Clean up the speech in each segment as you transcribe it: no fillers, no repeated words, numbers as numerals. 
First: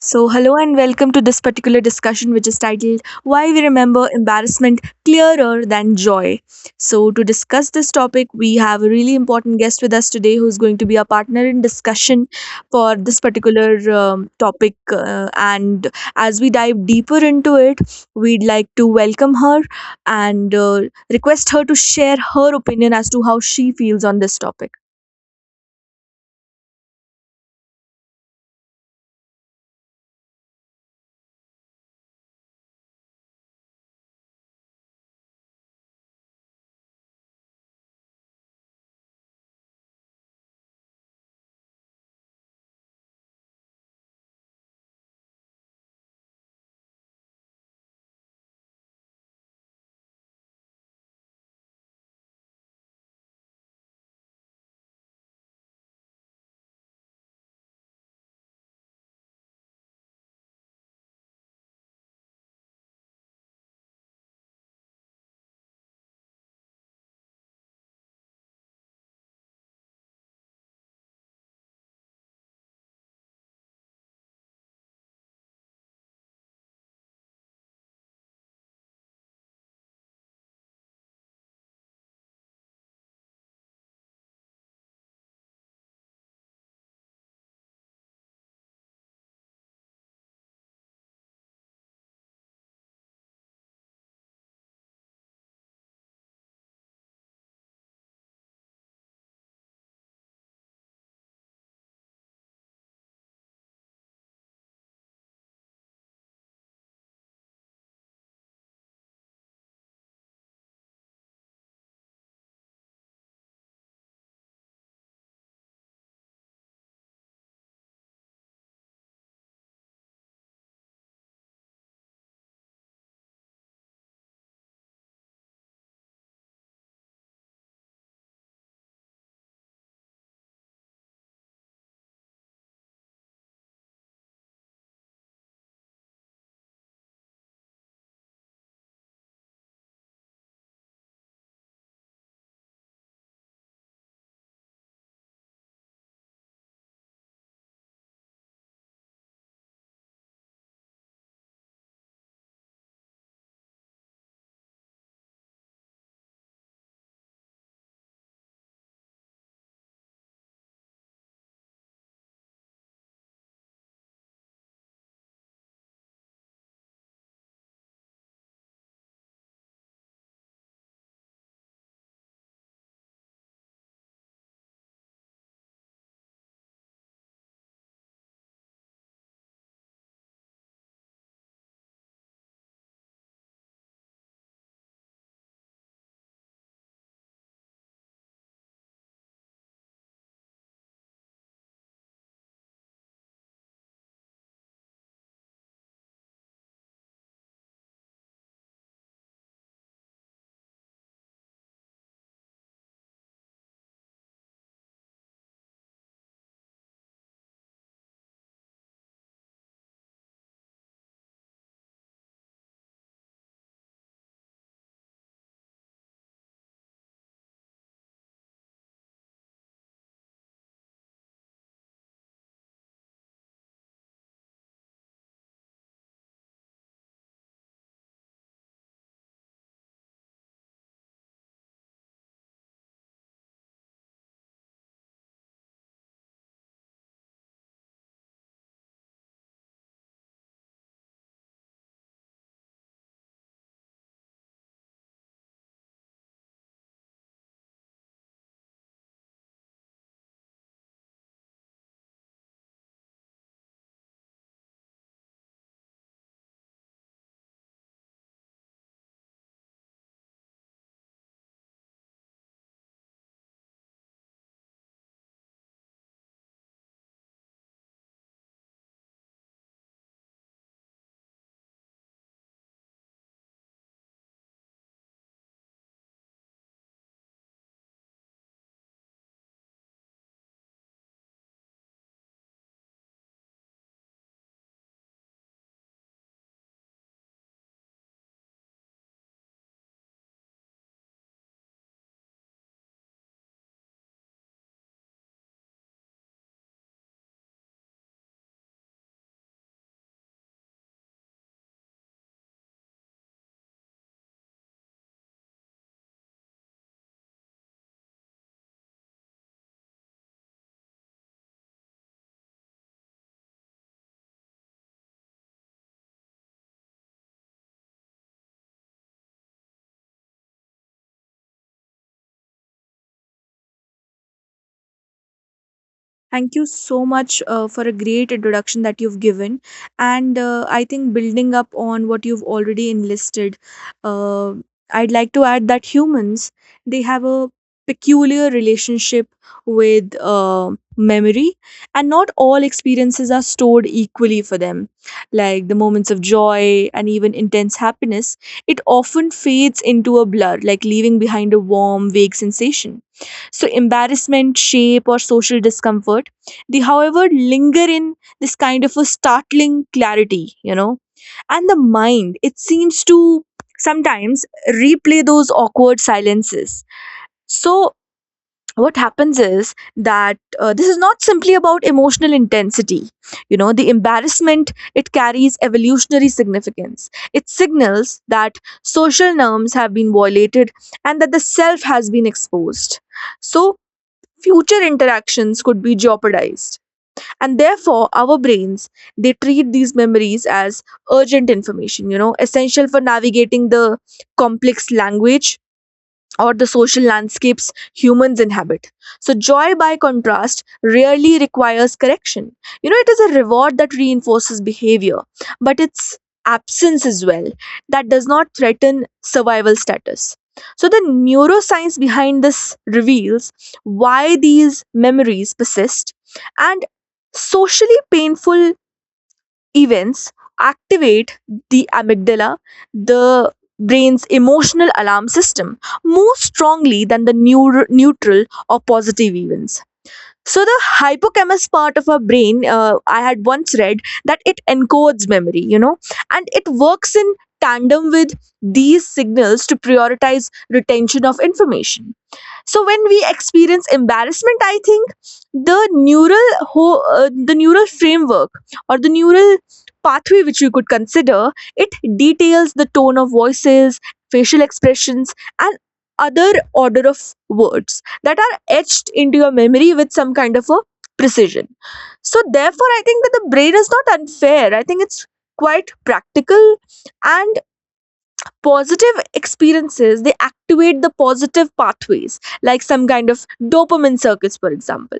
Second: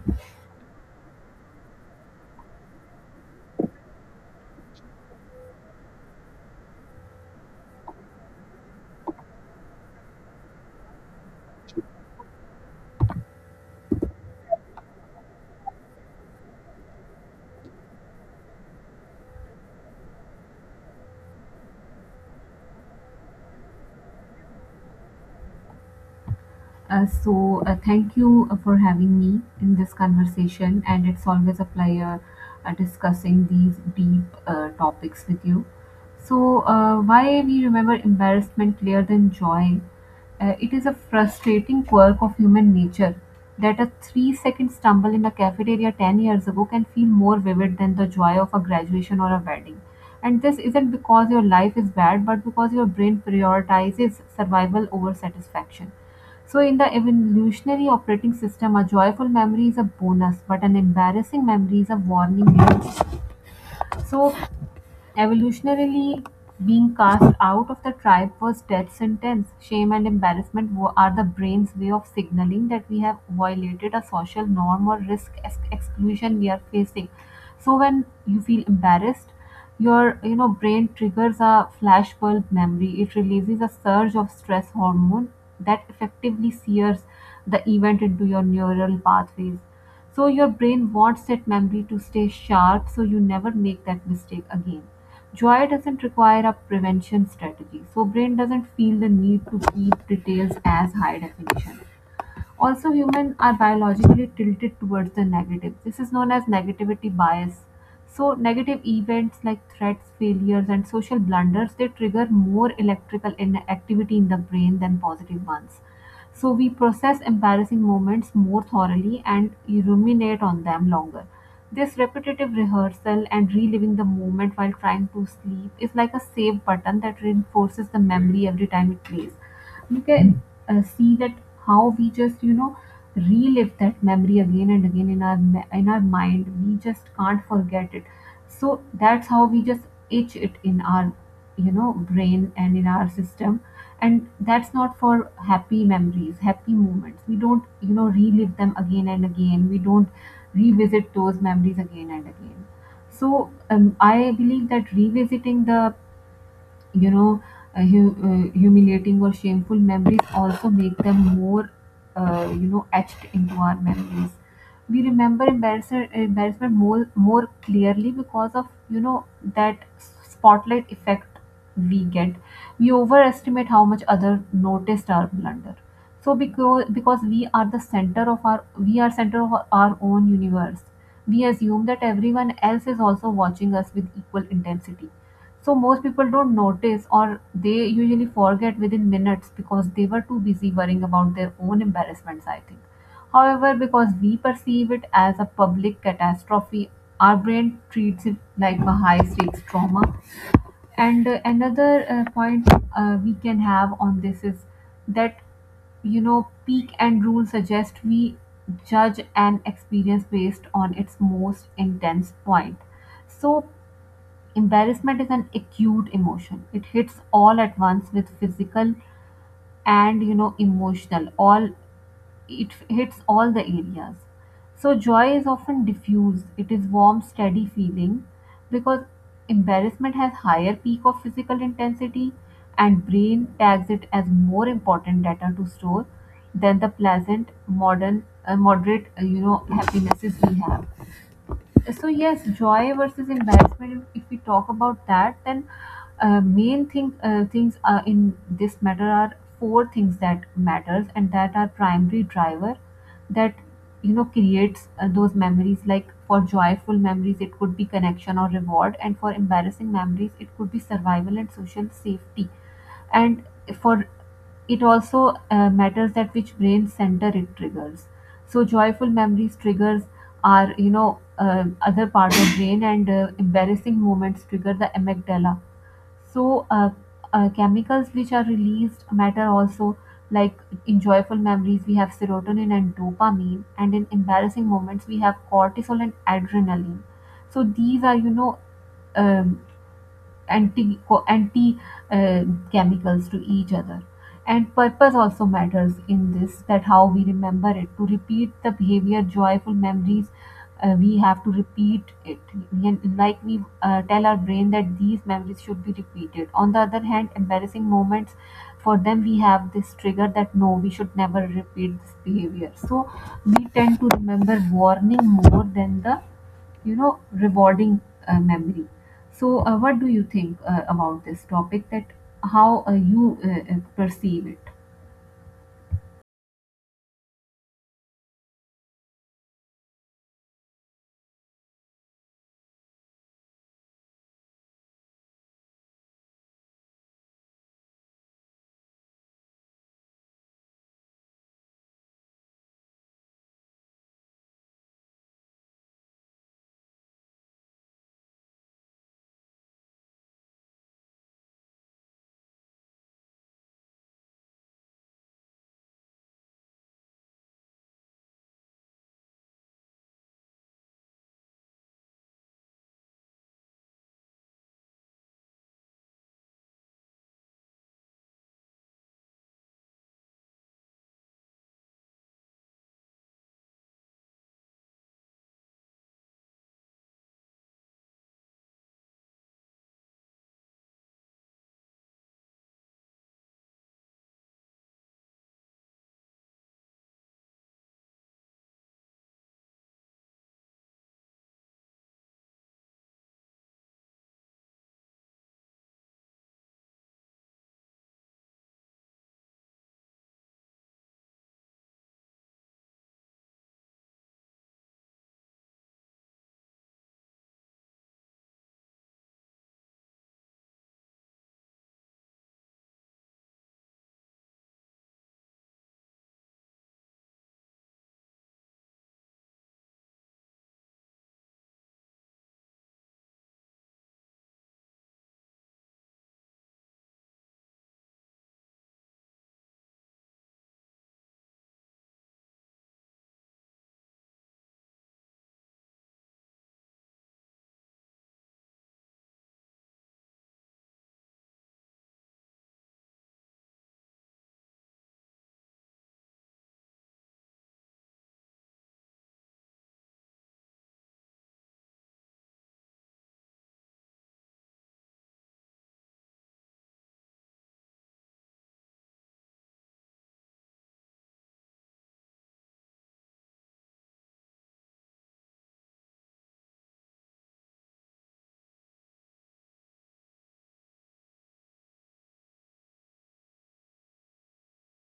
So, hello and welcome to this particular discussion, which is titled Why We Remember Embarrassment Clearer Than Joy. So, to discuss this topic, we have a really important guest with us today who's going to be our partner in discussion for this particular topic. And as we dive deeper into it, we'd like to welcome her and request her to share her opinion as to how she feels on this topic. Thank you for having me in this conversation, and it's always a pleasure discussing these deep topics with you. Why we remember embarrassment clearer than joy? It is a frustrating quirk of human nature that a 3 second stumble in a cafeteria 10 years ago can feel more vivid than the joy of a graduation or a wedding. And this isn't because your life is bad, but because your brain prioritizes survival over satisfaction. So, in the evolutionary operating system, a joyful memory is a bonus, but an embarrassing memory is a warning. So, Evolutionarily, being cast out of the tribe was death sentence. Shame and embarrassment are the brain's way of signaling that we have violated a social norm or risk exclusion we are facing. So when you feel embarrassed, your brain triggers a flashbulb memory. It releases a surge of stress hormone that effectively sears the event into your neural pathways. So your brain wants that memory to stay sharp so you never make that mistake again. Joy doesn't require a prevention strategy. So brain doesn't feel the need to keep details as high definition. Also, humans are biologically tilted towards the negative. This is known as negativity bias. So, negative events like threats, failures, and social blunders they trigger more electrical activity in the brain than positive ones. So, we process embarrassing moments more thoroughly and ruminate on them longer. This repetitive rehearsal and reliving the moment while trying to sleep is like a save button that reinforces the memory every time it plays. You can see that how we just relive that memory again and again in our in our mind, we just can't forget it. So that's how we just itch it in our brain and in our system. And that's not for happy memories. Happy moments, we don't relive them again and again. We don't revisit those memories again and again. So I believe that revisiting the you know humiliating or shameful memories also make them more etched into our memories. We remember embarrassment more clearly because of that spotlight effect we get. We overestimate how much other noticed our blunder. So because we are the center of our, we are center of our own universe. We assume that everyone else is also watching us with equal intensity. So most people don't notice, or they usually forget within minutes because they were too busy worrying about their own embarrassments, I think. However, because we perceive it as a public catastrophe, our brain treats it like a high stakes trauma. And another point we can have on this is that peak and rule suggest we judge an experience based on its most intense point. So, embarrassment is an acute emotion. It hits all at once with physical and emotional. All, it hits all the areas. So joy is often diffused. It is warm, steady feeling because embarrassment has higher peak of physical intensity and brain tags it as more important data to store than the pleasant modern moderate happinesses we have. So yes, joy versus embarrassment, if we talk about that, then main thing things in this matter are four things that matters and that are primary driver that creates those memories. Like for joyful memories it could be connection or reward, and for embarrassing memories it could be survival and social safety. And for, it also matters that which brain center it triggers. So joyful memories triggers are other part of brain, and embarrassing moments trigger the amygdala. So chemicals which are released matter also, like in joyful memories we have serotonin and dopamine, and in embarrassing moments we have cortisol and adrenaline. So these are um, anti uh, chemicals to each other. And purpose also matters in this, that how we remember it to repeat the behavior. Joyful memories, we have to repeat it. Like we tell our brain that these memories should be repeated. On the other hand, embarrassing moments, for them we have this trigger that no, we should never repeat this behavior. So we tend to remember warning more than the rewarding memory. So, what do you think about this topic? That how you perceive it? Thank you so much for a great introduction that you've given. And I think building up on what you've already enlisted, uh, I'd like to add that humans, they have a peculiar relationship with memory, and not all experiences are stored equally for them. Like the moments of joy and even intense happiness, it often fades into a blur, like leaving behind a warm, vague sensation. So embarrassment shape or social discomfort, they however linger in this kind of a startling clarity. You know and the mind, it seems to sometimes replay those awkward silences. So what happens is that this is not simply about emotional intensity. You know the embarrassment, it carries evolutionary significance. It signals that social norms have been violated and that the self has been exposed, so future interactions could be jeopardized. And therefore our brains, they treat these memories as urgent information, you know essential for navigating the complex language or the social landscapes humans inhabit. So, joy, by contrast, rarely requires correction. You know, it is a reward that reinforces behavior, but its absence as well, that does not threaten survival status. So, the neuroscience behind this reveals why these memories persist, and socially painful events activate the amygdala, the brain's emotional alarm system, more strongly than the neutral or positive events. So the hippocampus part of our brain, I had once read that it encodes memory, you know, and it works in tandem with these signals to prioritize retention of information. So when we experience embarrassment, I think the the neural framework or the neural pathway, which you could consider it, details the tone of voices, facial expressions, and other order of words that are etched into your memory with some kind of a precision. So, therefore, I think that the brain is not unfair. I think it's quite practical, and positive experiences, they activate the positive pathways, like some kind of dopamine circuits for example.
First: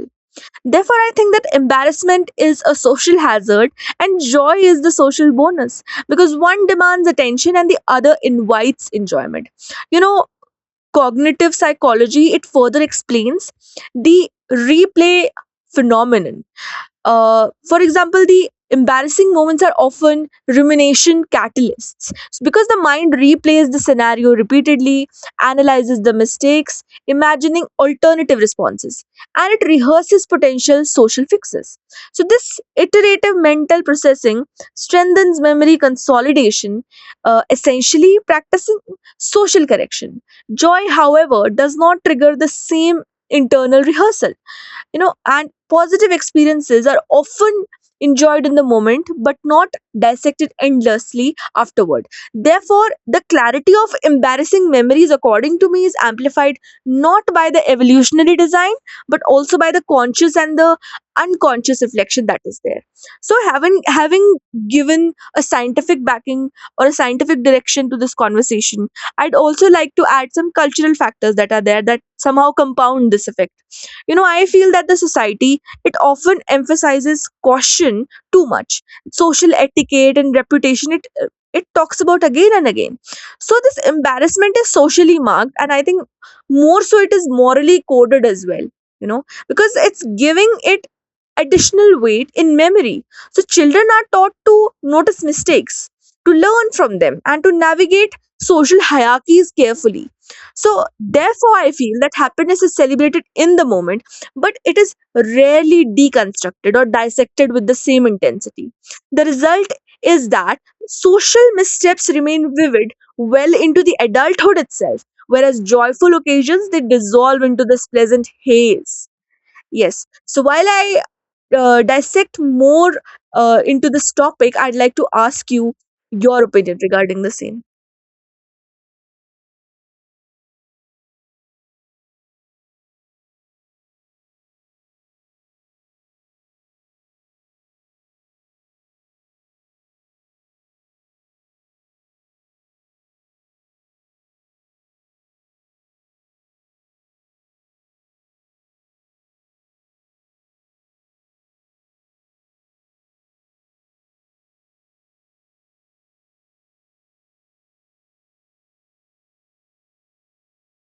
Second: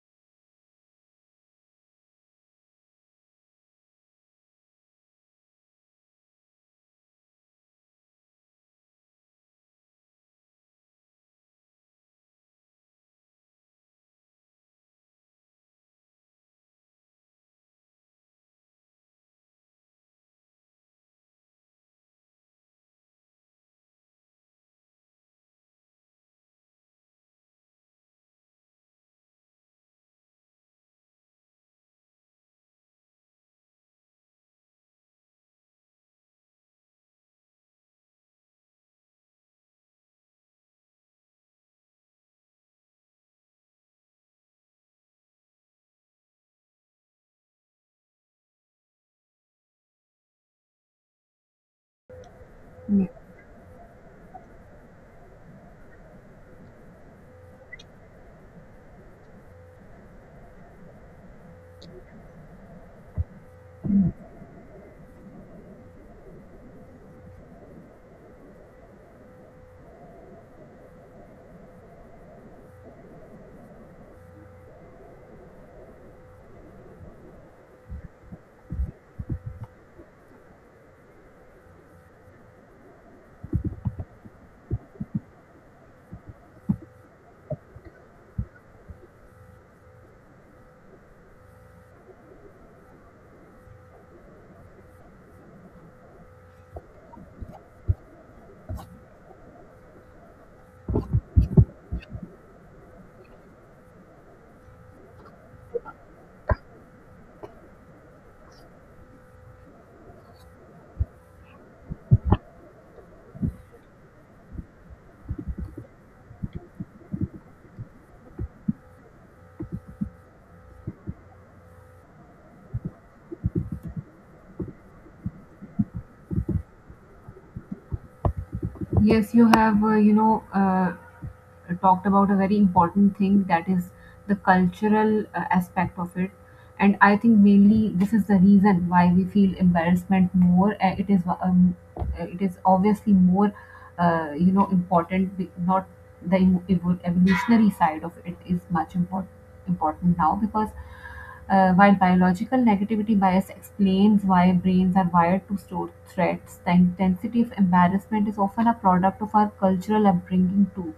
Therefore I think that embarrassment is a social hazard and joy is the social bonus, because one demands attention and the other invites enjoyment. You know cognitive psychology, it further explains the replay phenomenon. For example, the embarrassing moments are often rumination catalysts, So because the mind replays the scenario repeatedly, analyzes the mistakes, imagining alternative responses, and it rehearses potential social fixes. So, this iterative mental processing strengthens memory consolidation, essentially practicing social correction. Joy, however, does not trigger the same internal rehearsal, you know and positive experiences are often enjoyed in the moment but not dissected endlessly afterward. Therefore the clarity of embarrassing memories, according to me, is amplified not by the evolutionary design but also by the conscious and the unconscious reflection that is there. So having Yeah. having given a scientific backing or a scientific direction to this conversation, I'd also like to add some cultural factors that are there that somehow compound this effect. You know, I feel that the society, it often emphasizes caution too much. Social etiquette and reputation, it talks about again and again. So this embarrassment is socially marked, and I think more so it is morally coded as well, you know, because it's giving it additional weight in memory. So children are taught to notice mistakes, to learn from them and to navigate social hierarchies carefully. So, therefore, I feel that happiness is celebrated in the moment but it is rarely deconstructed or dissected with the same intensity. The result is that social missteps remain vivid well into the adulthood itself, whereas joyful occasions, they dissolve into this pleasant haze. Yes, so while I dissect more into this topic, I'd like to ask you your opinion regarding the same. Yes, you have, talked about a very important thing, that is the cultural aspect of it. And I think mainly this is the reason why we feel embarrassment more. It is it is obviously more important. Not the evolutionary side of it is much important now, because while biological negativity bias explains why brains are wired to store threats, the intensity of embarrassment is often a product of our cultural upbringing too.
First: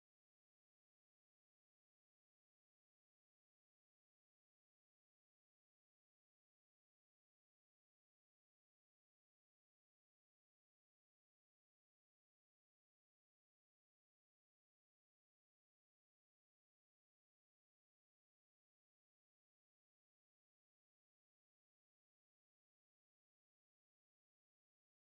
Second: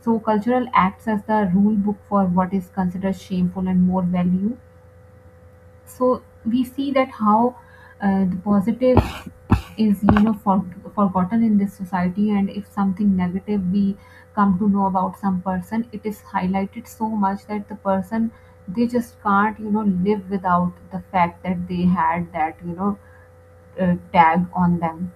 So cultural acts as the rule book for what is considered shameful and more value. So we see that how the positive is for, forgotten in this society, and if something negative we come to know about some person, it is highlighted so much that the person, they just can't live without the fact that they had that tag on them.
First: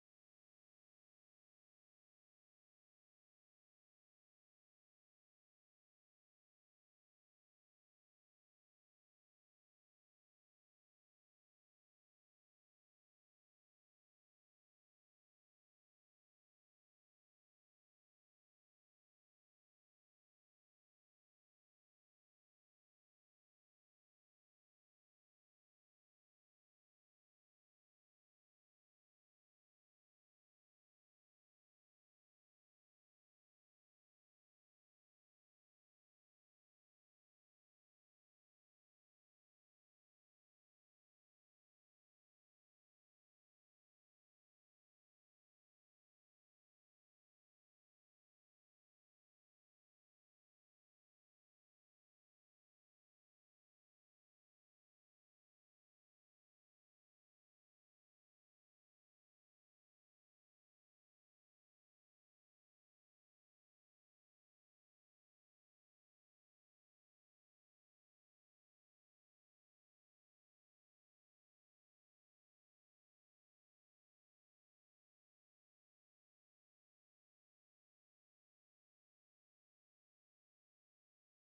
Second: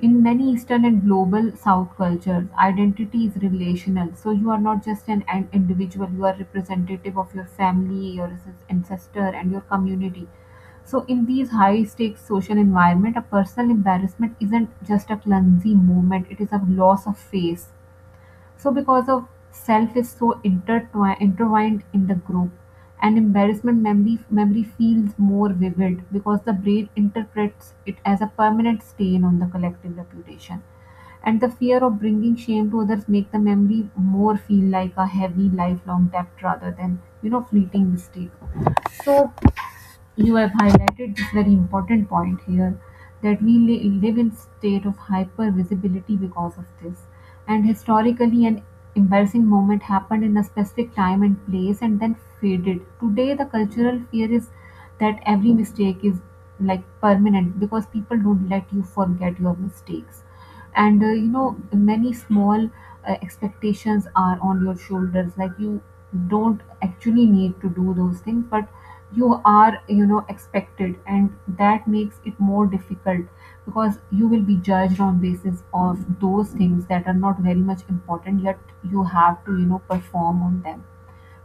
In many Eastern and global South cultures, identity is relational. So you are not just an individual, you are representative of your family, your ancestor, and your community. So in these high stakes social environment, a personal embarrassment isn't just a clumsy moment, it is a loss of face. So because of self is so intertwined in the group, an embarrassment memory feels more vivid because the brain interprets it as a permanent stain on the collective reputation. And the fear of bringing shame to others make the memory more feel like a heavy lifelong debt rather than fleeting mistake. So you have highlighted this very important point here, that we live in state of hyper visibility because of this. And historically, an embarrassing moment happened in a specific time and place and then faded. Today the cultural fear is that every mistake is like permanent, because people don't let you forget your mistakes. And many small expectations are on your shoulders, like you don't actually need to do those things, but you are expected, and that makes it more difficult, because you will be judged on basis of those things that are not very much important, yet you have to perform on them.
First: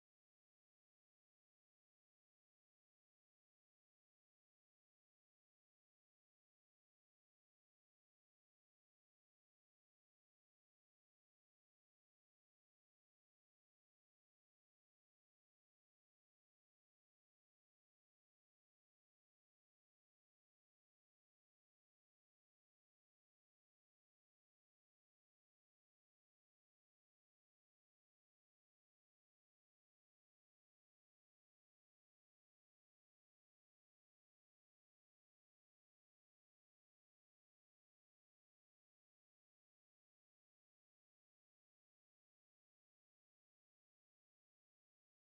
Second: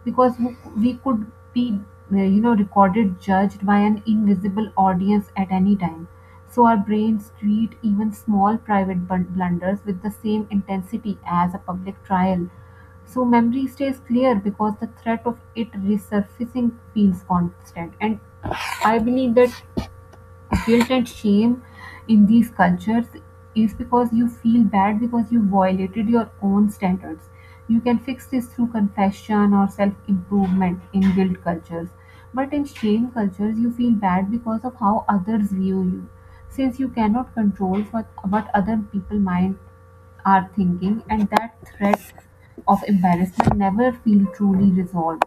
Because we could be recorded, judged by an invisible audience at any time. So our brains treat even small private blunders with the same intensity as a public trial. So memory stays clear because the threat of it resurfacing feels constant. And I believe that guilt and shame in these cultures is because you feel bad because you violated your own standards. You can fix this through confession or self improvement in guilt cultures. But in shame cultures, you feel bad because of how others view you. Since you cannot control what other people might are thinking, and that threat of embarrassment never feel truly resolved.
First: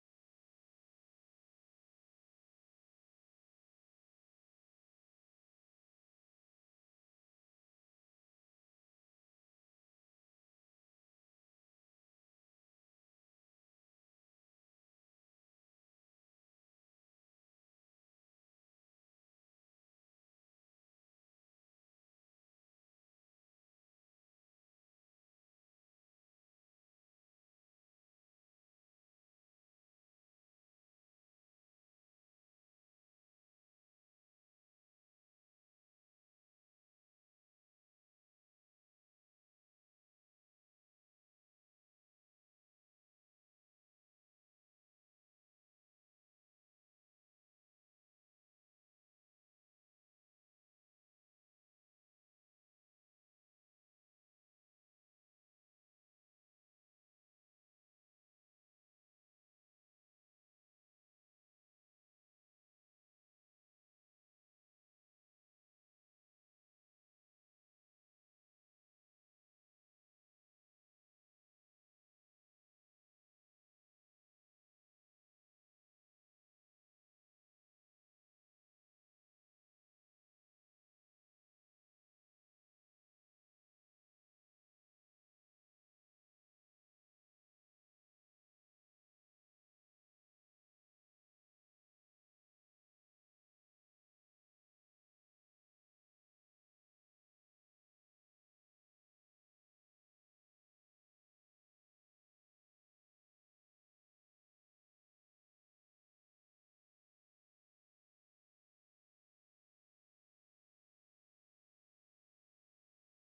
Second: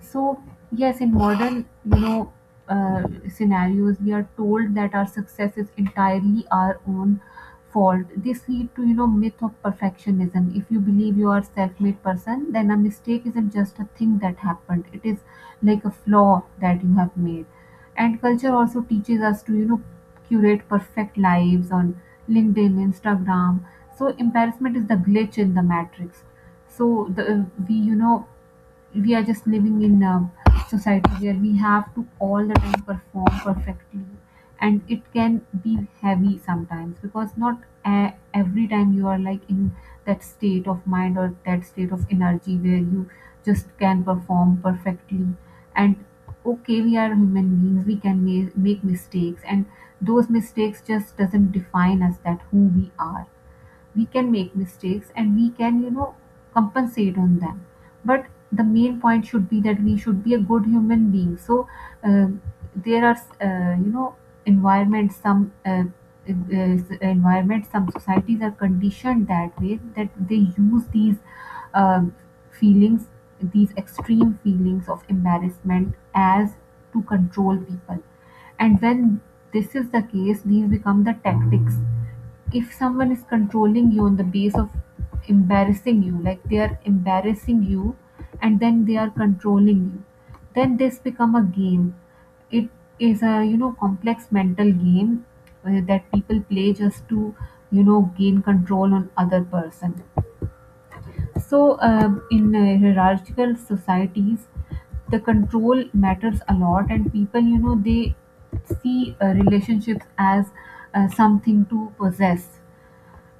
So, yes, in modern, uh, scenarios, we are told that our success is entirely our own fault. This lead to, myth of perfectionism. If you believe you are self-made person, then a mistake isn't just a thing that happened. It is like a flaw that you have made. And culture also teaches us to, curate perfect lives on LinkedIn, Instagram. So embarrassment is the glitch in the matrix. So the we, you know, we are just living in a society where we have to all the time perform perfectly, and it can be heavy sometimes because not a- every time you are like in that state of mind or that state of energy where you just can perform perfectly. And okay, we are human beings, we can make mistakes, and those mistakes just doesn't define us that who we are. We can make mistakes and we can, compensate on them. But the main point should be that we should be a good human being. So um there are uh, you know environments, some uh, environment some societies are conditioned that way, that they use these um feelings, these extreme feelings of embarrassment as to control people. And when this is the case, these become the tactics. If someone is controlling you on the base of embarrassing you, like they are embarrassing you and then they are controlling you, then this become a game. It is a, complex mental game that people play just to, gain control on other person. So in hierarchical societies, the control matters a lot, and people, you know, they see relationships as something to possess.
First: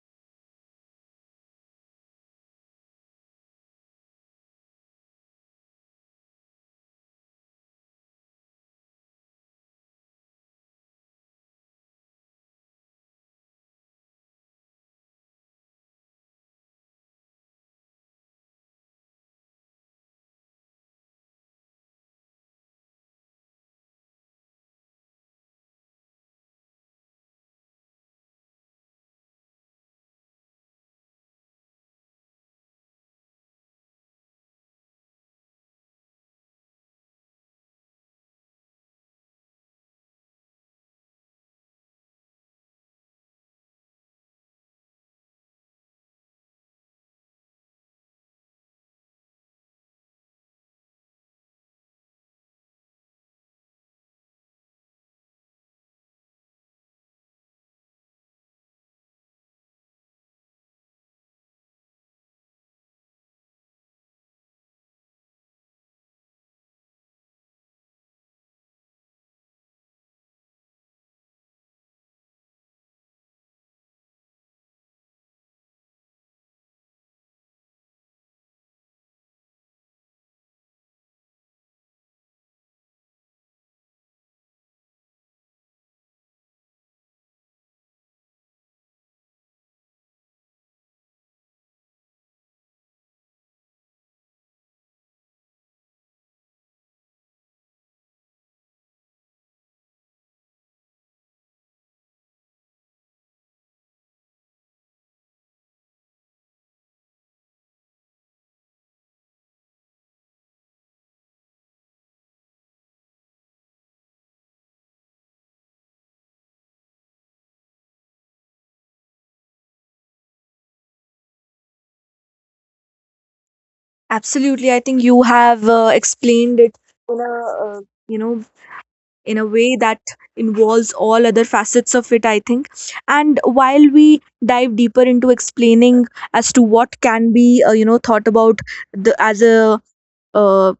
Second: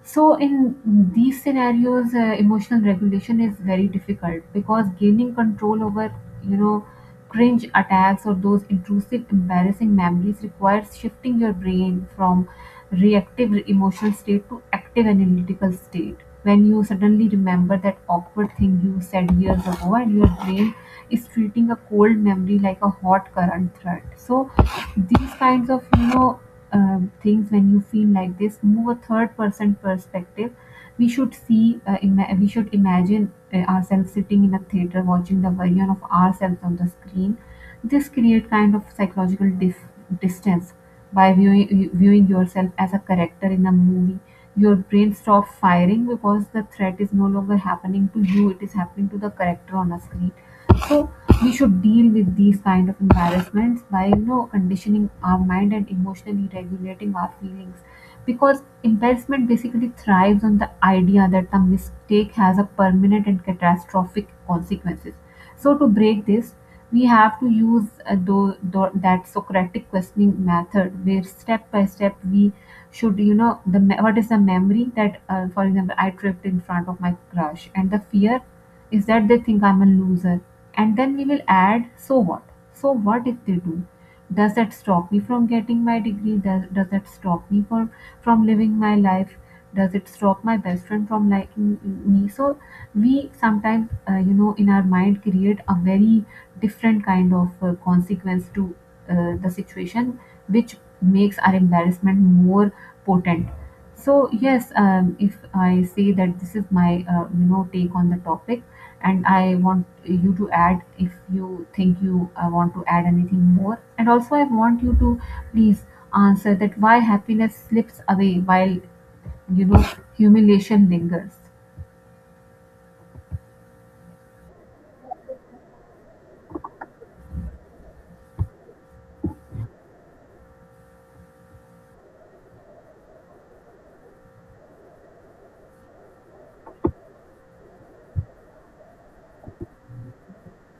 So in these scenarios, emotional regulation is very difficult because gaining control over, you know, cringe attacks or those intrusive, embarrassing memories requires shifting your brain from reactive emotional state to active analytical state. When you suddenly remember that awkward thing you said years ago, and your brain is treating a cold memory like a hot current threat. So these kinds of, you know, things, when you feel like this, move a third person perspective. We should see, we should imagine ourselves sitting in a theater watching the version of ourselves on the screen. This create kind of psychological distance. By viewing yourself as a character in a movie, your brain stops firing because the threat is no longer happening to you, it is happening to the character on a screen. So we should deal with these kind of embarrassments by, you know, conditioning our mind and emotionally regulating our feelings, because embarrassment basically thrives on the idea that the mistake has a permanent and catastrophic consequences. So to break this, we have to use that Socratic questioning method, where step by step we should, you know, what is the memory that, for example, I tripped in front of my crush, and the fear is that they think I'm a loser. And then we will add, so what? So what if they do? Does that stop me from getting my degree? Does that stop me from living my life? Does it stop my best friend from liking me? So we sometimes, you know, in our mind create a very different kind of consequence to the situation, which makes our embarrassment more potent. So yes, if I say that this is my, you know, take on the topic, and I want you to add if you think you want to add anything more, and also I want you to please answer that why happiness slips away while, you know humiliation lingers. Absolutely, I think you have explained it in a you know in a way that involves all other facets of it, I think. And while we dive deeper into explaining as to what can be you know thought about the as a uh,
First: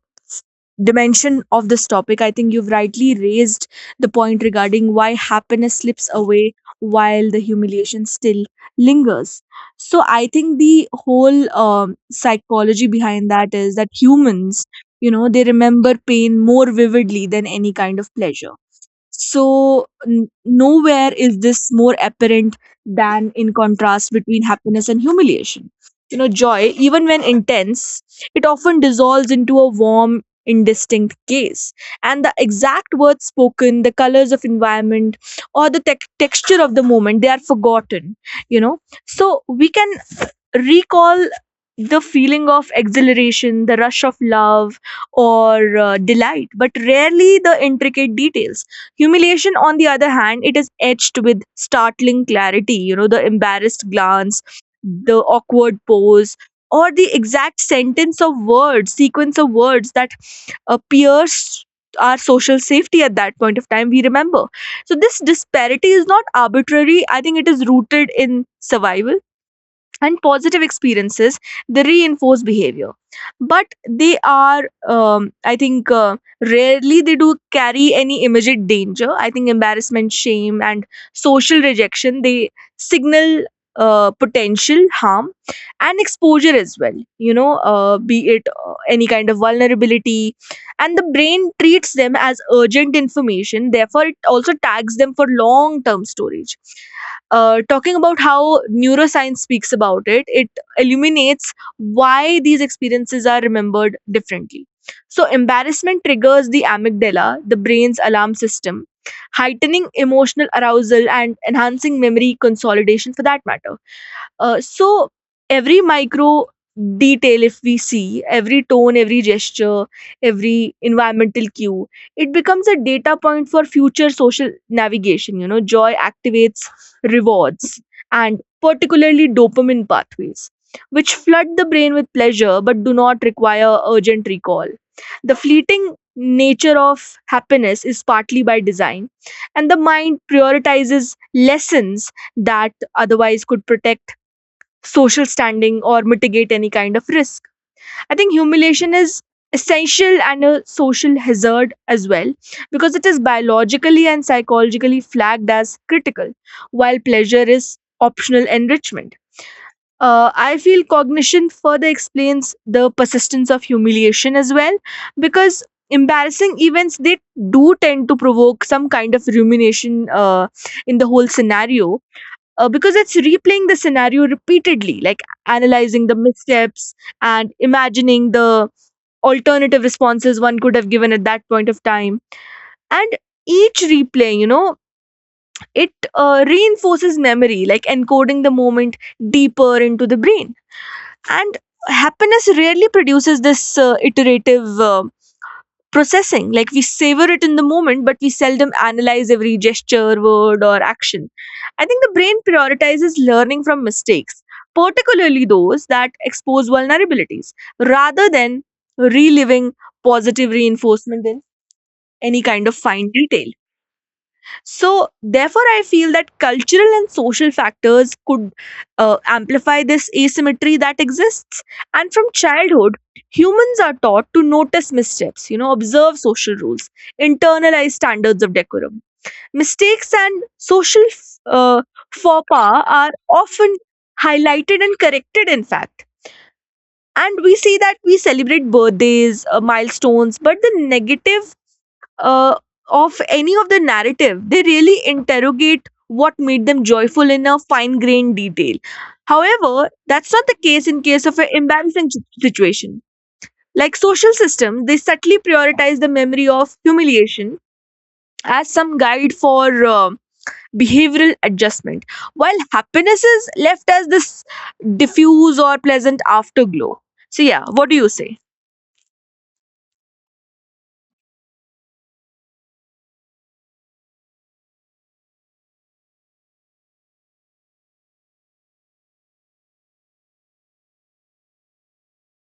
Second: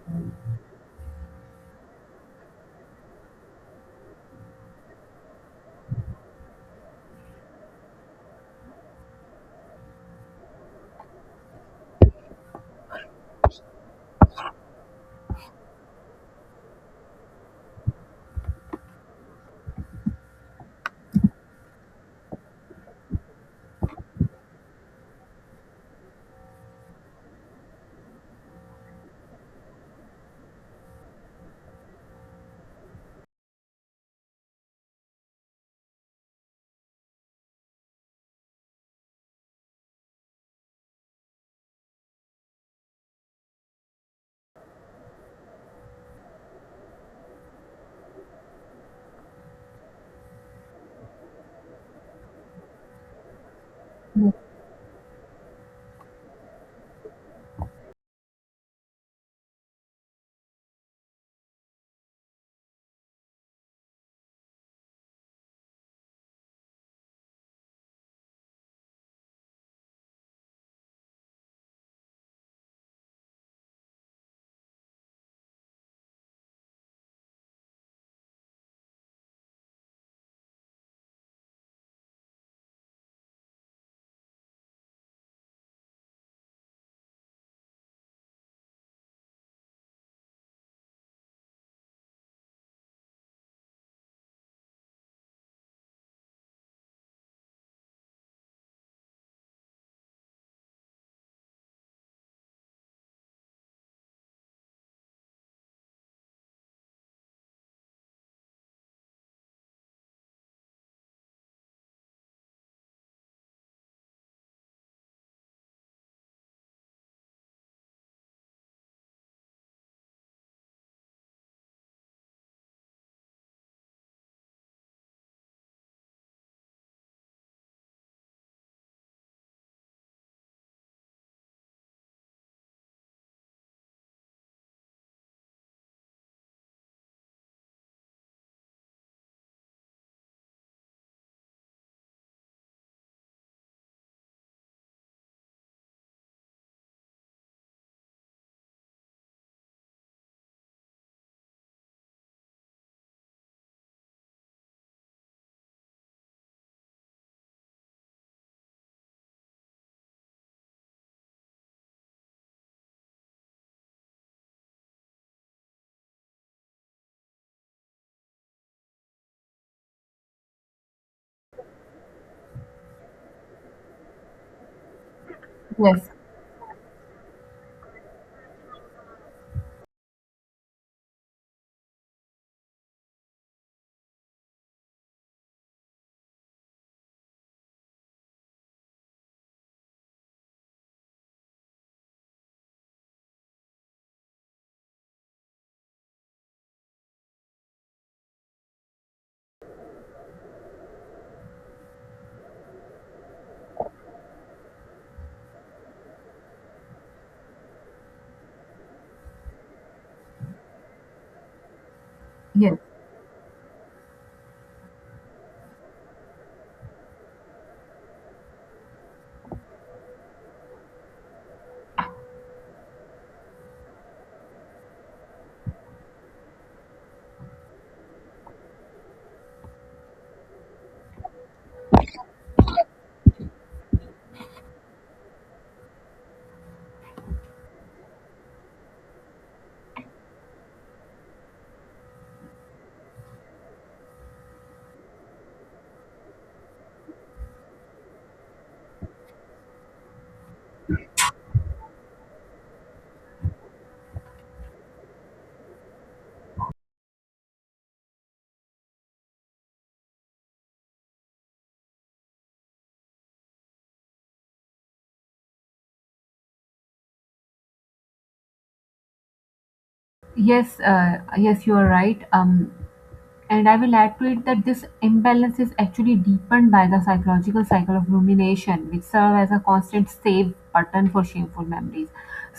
dimension of this topic, I think you've rightly raised the point regarding why happiness slips away while the humiliation still lingers. So I think the whole psychology behind that is that humans, you know they remember pain more vividly than any kind of pleasure. So, nowhere is this more apparent than in contrast between happiness and humiliation. You know, joy, even when intense, it often dissolves into a warm, indistinct gaze. And the exact words spoken, the colors of environment, or the tec texture of the moment, they are forgotten. You know, so we can recall the feeling of exhilaration, the rush of love, or delight, but rarely the intricate details. Humiliation, on the other hand, it is etched with startling clarity. You know, the embarrassed Yes, glance, the awkward pose, or the exact sentence of words, sequence of words that pierce our social safety at that point of time, we remember. So, this disparity is not arbitrary. I think it is rooted in survival, and positive experiences, they reinforce behavior, but they are I think rarely, they do carry any immediate danger. I think embarrassment, shame and social rejection, they signal potential harm and exposure as well, you know be it any kind of vulnerability. And the brain treats them as urgent information, therefore it also tags them for long term storage. Talking about how neuroscience speaks about it, it illuminates why these experiences are remembered differently. So, embarrassment triggers the amygdala, the brain's alarm system, heightening emotional arousal and enhancing memory consolidation for that matter. So, every micro detail, if we see, every tone, every gesture, every environmental cue, it becomes a data point for future social navigation. You know, joy activates rewards, and particularly dopamine pathways, which flood the brain with pleasure but do not require urgent recall. The fleeting nature of happiness is partly by design, and the mind prioritizes lessons that otherwise could protect social standing or mitigate any kind of risk. I think humiliation is essential and a social hazard as well because it is biologically and psychologically flagged as critical, while pleasure is optional enrichment. I feel cognition further explains the persistence of humiliation as well, because embarrassing events, they do tend to provoke some kind of rumination in the whole scenario, because it's replaying the scenario repeatedly, like yes, analyzing the missteps and imagining the alternative responses one could have given at that point of time. And each replay, you know, it reinforces memory, like encoding the moment deeper into the brain. And happiness rarely produces this iterative processing. Like we savor it in the moment, but we seldom analyze every gesture, word, or action. I think the brain prioritizes learning from mistakes, particularly those that expose vulnerabilities, rather than reliving positive reinforcement in any kind of yes, fine detail. So, therefore, I feel that cultural and social factors could amplify this asymmetry that exists. And from childhood, humans are taught to notice missteps, you know, observe social rules, internalize standards of decorum. Mistakes and social uh, faux pas are often highlighted and corrected, in fact. And we see that we celebrate birthdays, milestones, but the negative uh, of any of the narrative. They really interrogate what made them joyful in a fine grained detail. However, that's not the case in case of an embarrassing situation. Like social systems, they subtly prioritize the memory of humiliation as some guide for behavioral adjustment, while happiness is left as this diffuse or pleasant afterglow. So, yeah, what do you say? yes. Yes, you are right. And I will add to it that this imbalance is actually deepened by the psychological cycle of rumination, which serves as a constant save button for shameful memories.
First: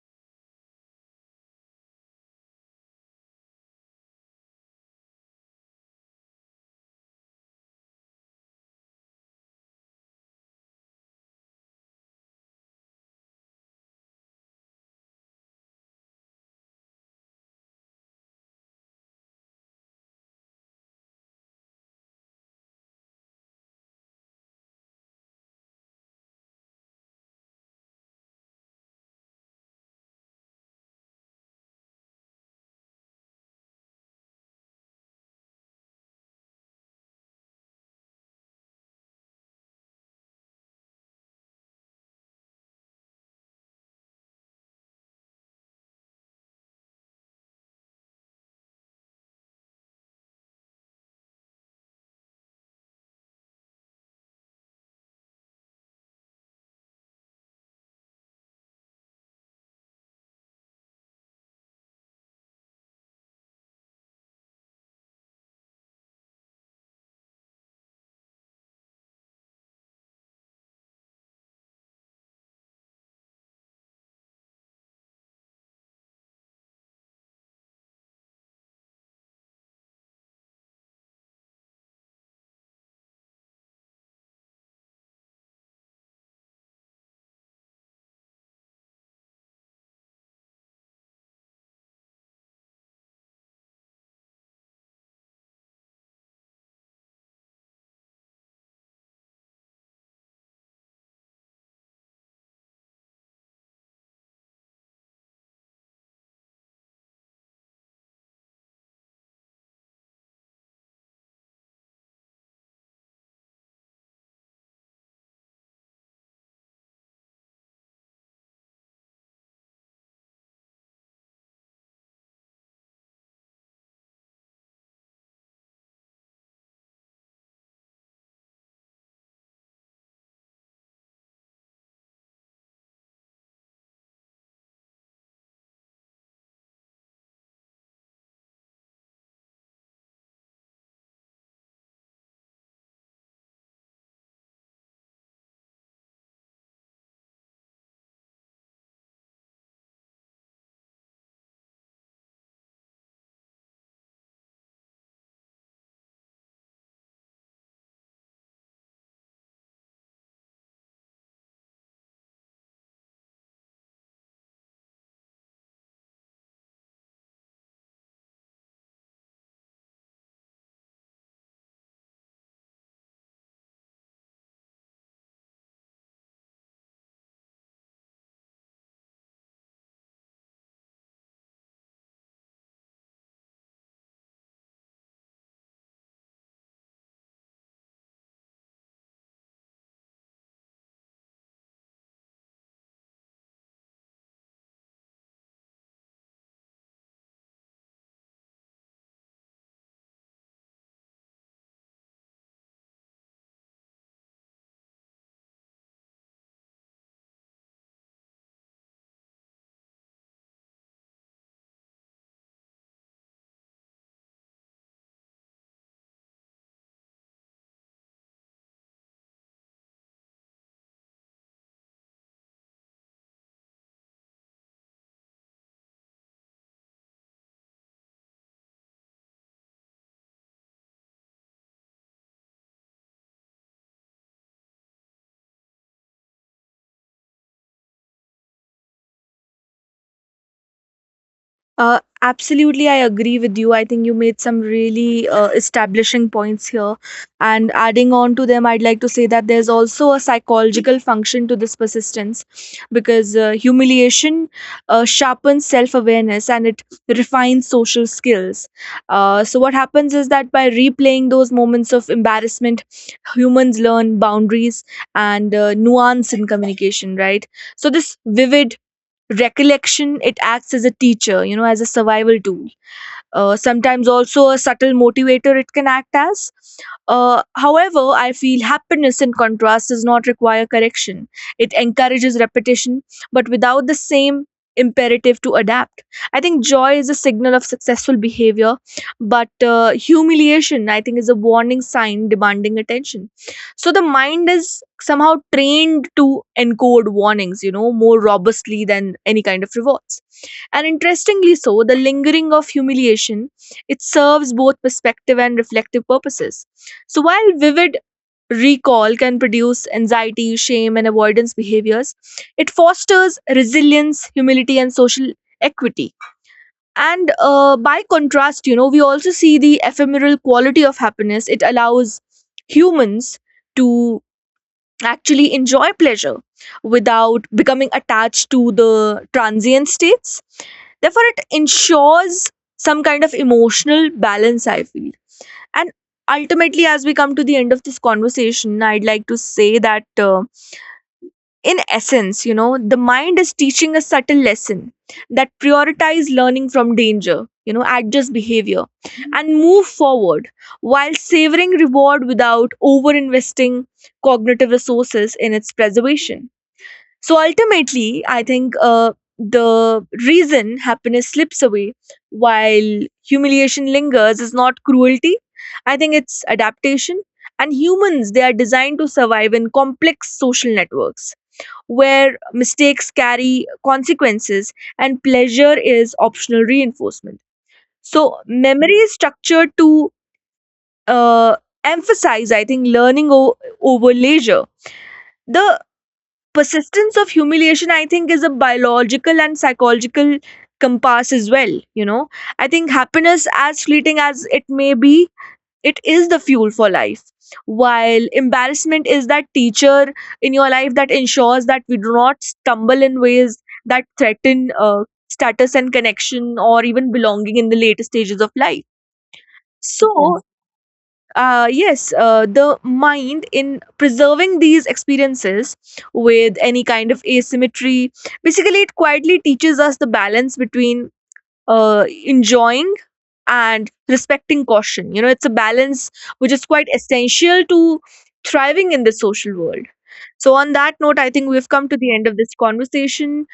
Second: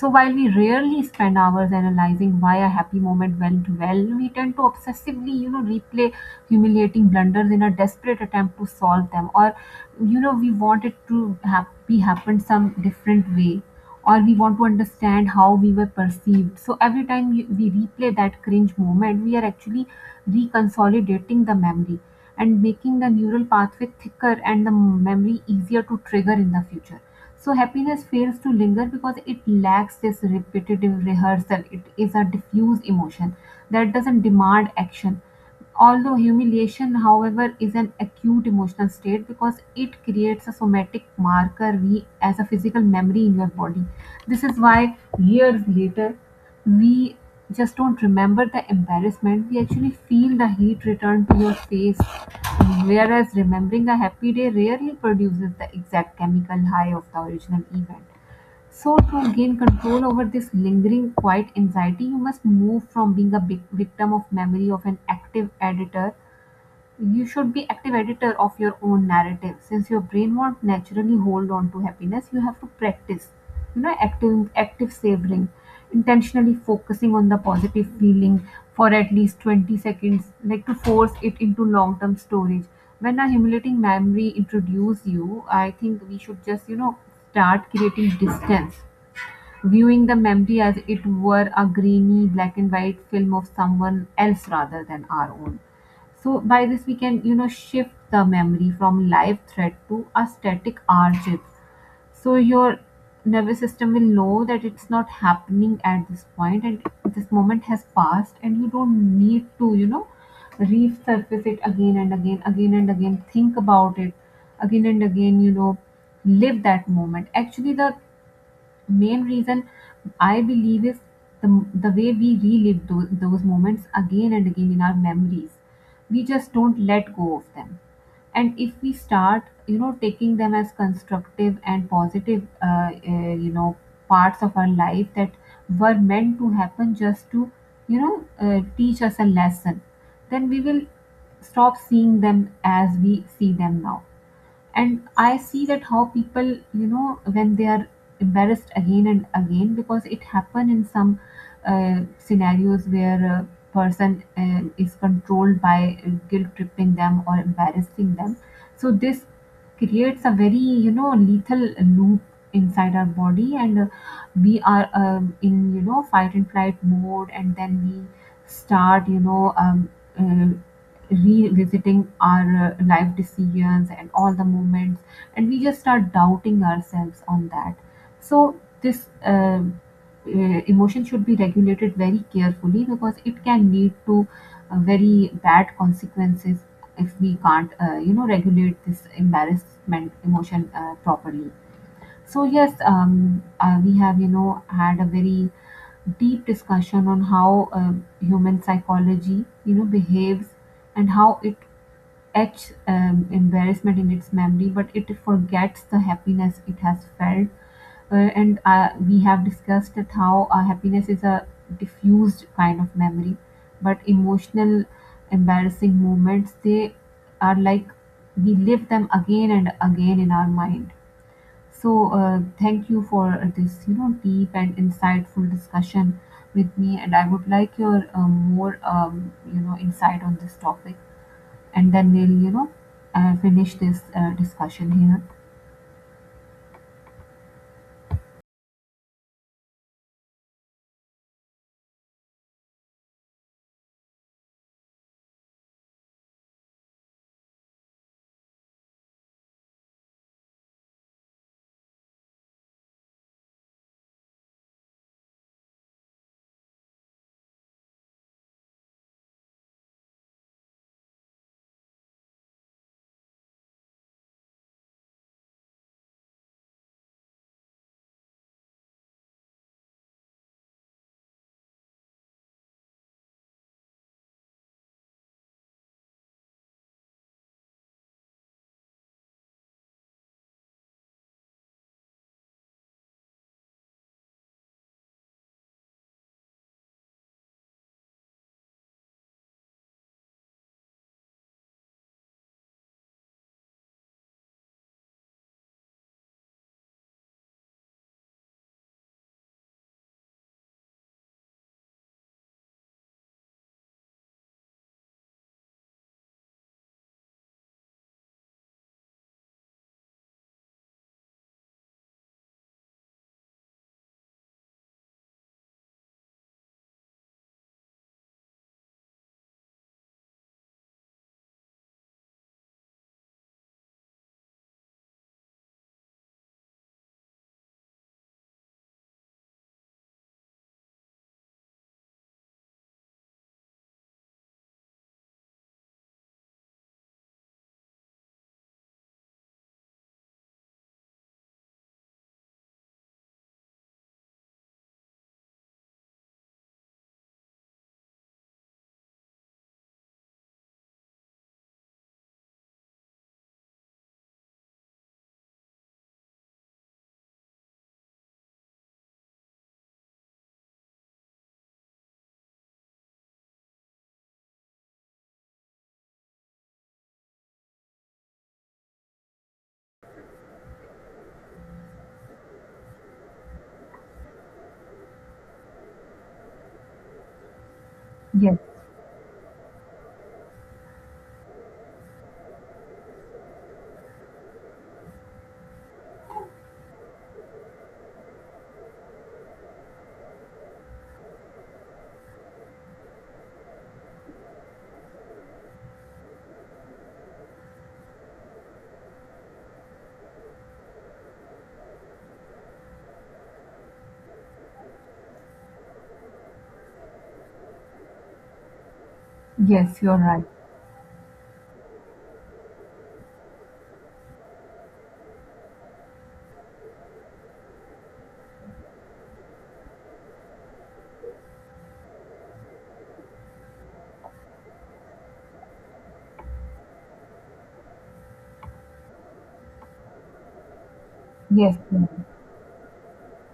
So while we rarely spend hours analyzing why a happy moment went well, we tend to obsessively, you know, replay humiliating blunders in a desperate attempt to solve them, or, you know, we want it to be happen some different way, or we want to understand how we were perceived. So every time we replay that cringe moment, we are actually reconsolidating the memory, and making the neural pathway thicker and the memory easier to trigger in the future. So happiness fails to linger because it lacks this repetitive rehearsal. It is a diffuse emotion that doesn't demand action. Although humiliation, however, is an acute emotional state because it creates a somatic marker we as a physical memory in your body. This is why years later we just don't remember the embarrassment, we actually feel the heat return to your face, whereas remembering a happy day rarely produces the exact chemical high of the original event. So to gain control over this lingering quiet anxiety, you must move from being a big victim of memory of an active editor. You should be active editor of your own narrative. Since your brain won't naturally hold on to happiness, you have to practice. You know, active savoring, intentionally focusing on the positive feeling for at least 20 seconds, like to force it into long-term storage. When a humiliating memory introduces you, I think we should just, you know, start creating distance, viewing the memory as it were a grainy black and white film of someone else rather than our own. So by this we can, you know, shift the memory from live threat to a static r chip. So your nervous system will know that it's not happening at this point, and this moment has passed, and you don't need to, you know, resurface it again and again, think about it again and again, you know, live that moment. Actually, the main reason I believe is the way we relive those moments again and again in our memories. We just don't let go of them. And if we start, you know, taking them as constructive and positive, you know, parts of our life that were meant to happen just to, you know, teach us a lesson, then we will stop seeing them as we see them now. And I see that how people, you know, when they are embarrassed again and again, because it happen in some scenarios where a person is controlled by guilt tripping them or embarrassing them. So this creates a very, you know, lethal loop inside our body. And we are, in, you know, fight and flight mode, and then we start, you know, uh, revisiting our life decisions and all the moments, and we just start doubting ourselves on that. So this emotion should be regulated very carefully because it can lead to very bad consequences if we can't, you know, regulate this embarrassment emotion properly. So yes, we have, you know, had a very deep discussion on how, human psychology, you know, behaves, and how it etches, embarrassment in its memory, but it forgets the happiness it has felt. And we have discussed that how happiness is a diffused kind of memory, but emotional embarrassing moments, they are like we live them again and again in our mind. So thank you for this, you know, deep and insightful discussion with me, and I would like your more, you know, insight on this topic, and then we'll, you know, finish this discussion here. Absolutely, I agree with you. I think you made some really establishing points here. And adding on to them, I'd like to say that there's also a psychological function to this persistence, because humiliation sharpens self awareness and it refines social skills. So, what happens is that by replaying those moments of embarrassment, humans learn boundaries and nuance in communication, right? So, this vivid recollection, it acts as a teacher, you know as a survival tool, sometimes also a subtle motivator it can act as. However, I feel happiness in contrast does not require correction. It encourages repetition, but without the same imperative to adapt. I think joy is a signal of successful behavior, but humiliation, I think, is a warning sign demanding attention. So the mind is somehow trained to encode warnings, you know, more robustly than any kind of rewards. And interestingly so, the lingering of humiliation, it serves both perspective and reflective purposes. So while vivid recall can produce anxiety, shame, and avoidance behaviors, it fosters resilience, humility, and social equity. And by contrast, you know, we also see the ephemeral quality of happiness. It allows humans to actually enjoy pleasure without becoming attached to the transient states. Therefore, it ensures some kind of emotional balance, I feel. And ultimately, as we come to the end of this conversation, I'd like to say that. In essence, you know, the mind is teaching a subtle lesson, that prioritize learning from danger, you know, adjust behavior and move forward while savoring reward without over investing cognitive resources in its preservation. So ultimately, I think the reason happiness slips away while humiliation lingers is not cruelty. I think it's adaptation. And humans, they are designed to survive in complex social networks where mistakes carry consequences and pleasure is optional reinforcement. So, Yes, memory is structured to uh, emphasize, I think, learning over leisure. The persistence of humiliation, I think, is a biological and psychological compass as well. You know, I think happiness, as fleeting as it may be, it is the fuel for life, while embarrassment is that teacher in your life that ensures that we do not stumble in ways that threaten status and connection or even belonging in the later stages of life. yes, So you're right. yes. Yes, the mind, in preserving these experiences with any kind of asymmetry, basically it quietly teaches us the balance between enjoying and respecting caution. You know, it's a balance which is quite essential to thriving in the social world. So, on that note, I think we've Yes, come to yes, the end of this conversation.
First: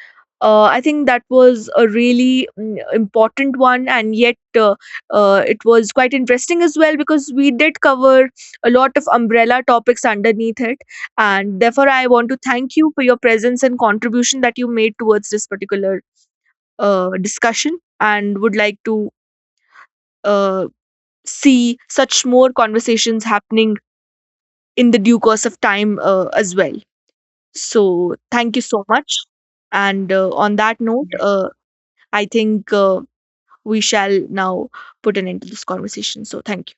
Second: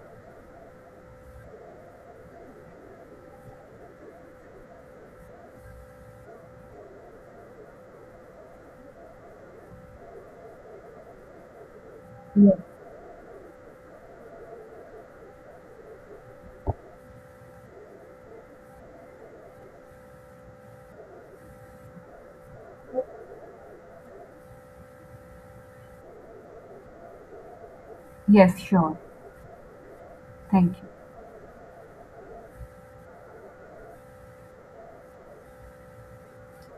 I think that was a really important one, and yet it was quite interesting as well because we did cover a lot of umbrella topics underneath it. And therefore, I want to yes, thank you for your presence and contribution that you made towards this particular discussion, and would like to uh, see such more conversations happening in the due course of time as well. So, thank yes, you so sure. much. And on Thank that you. note, Yeah. I think we shall now put an end to this conversation. So, thank you.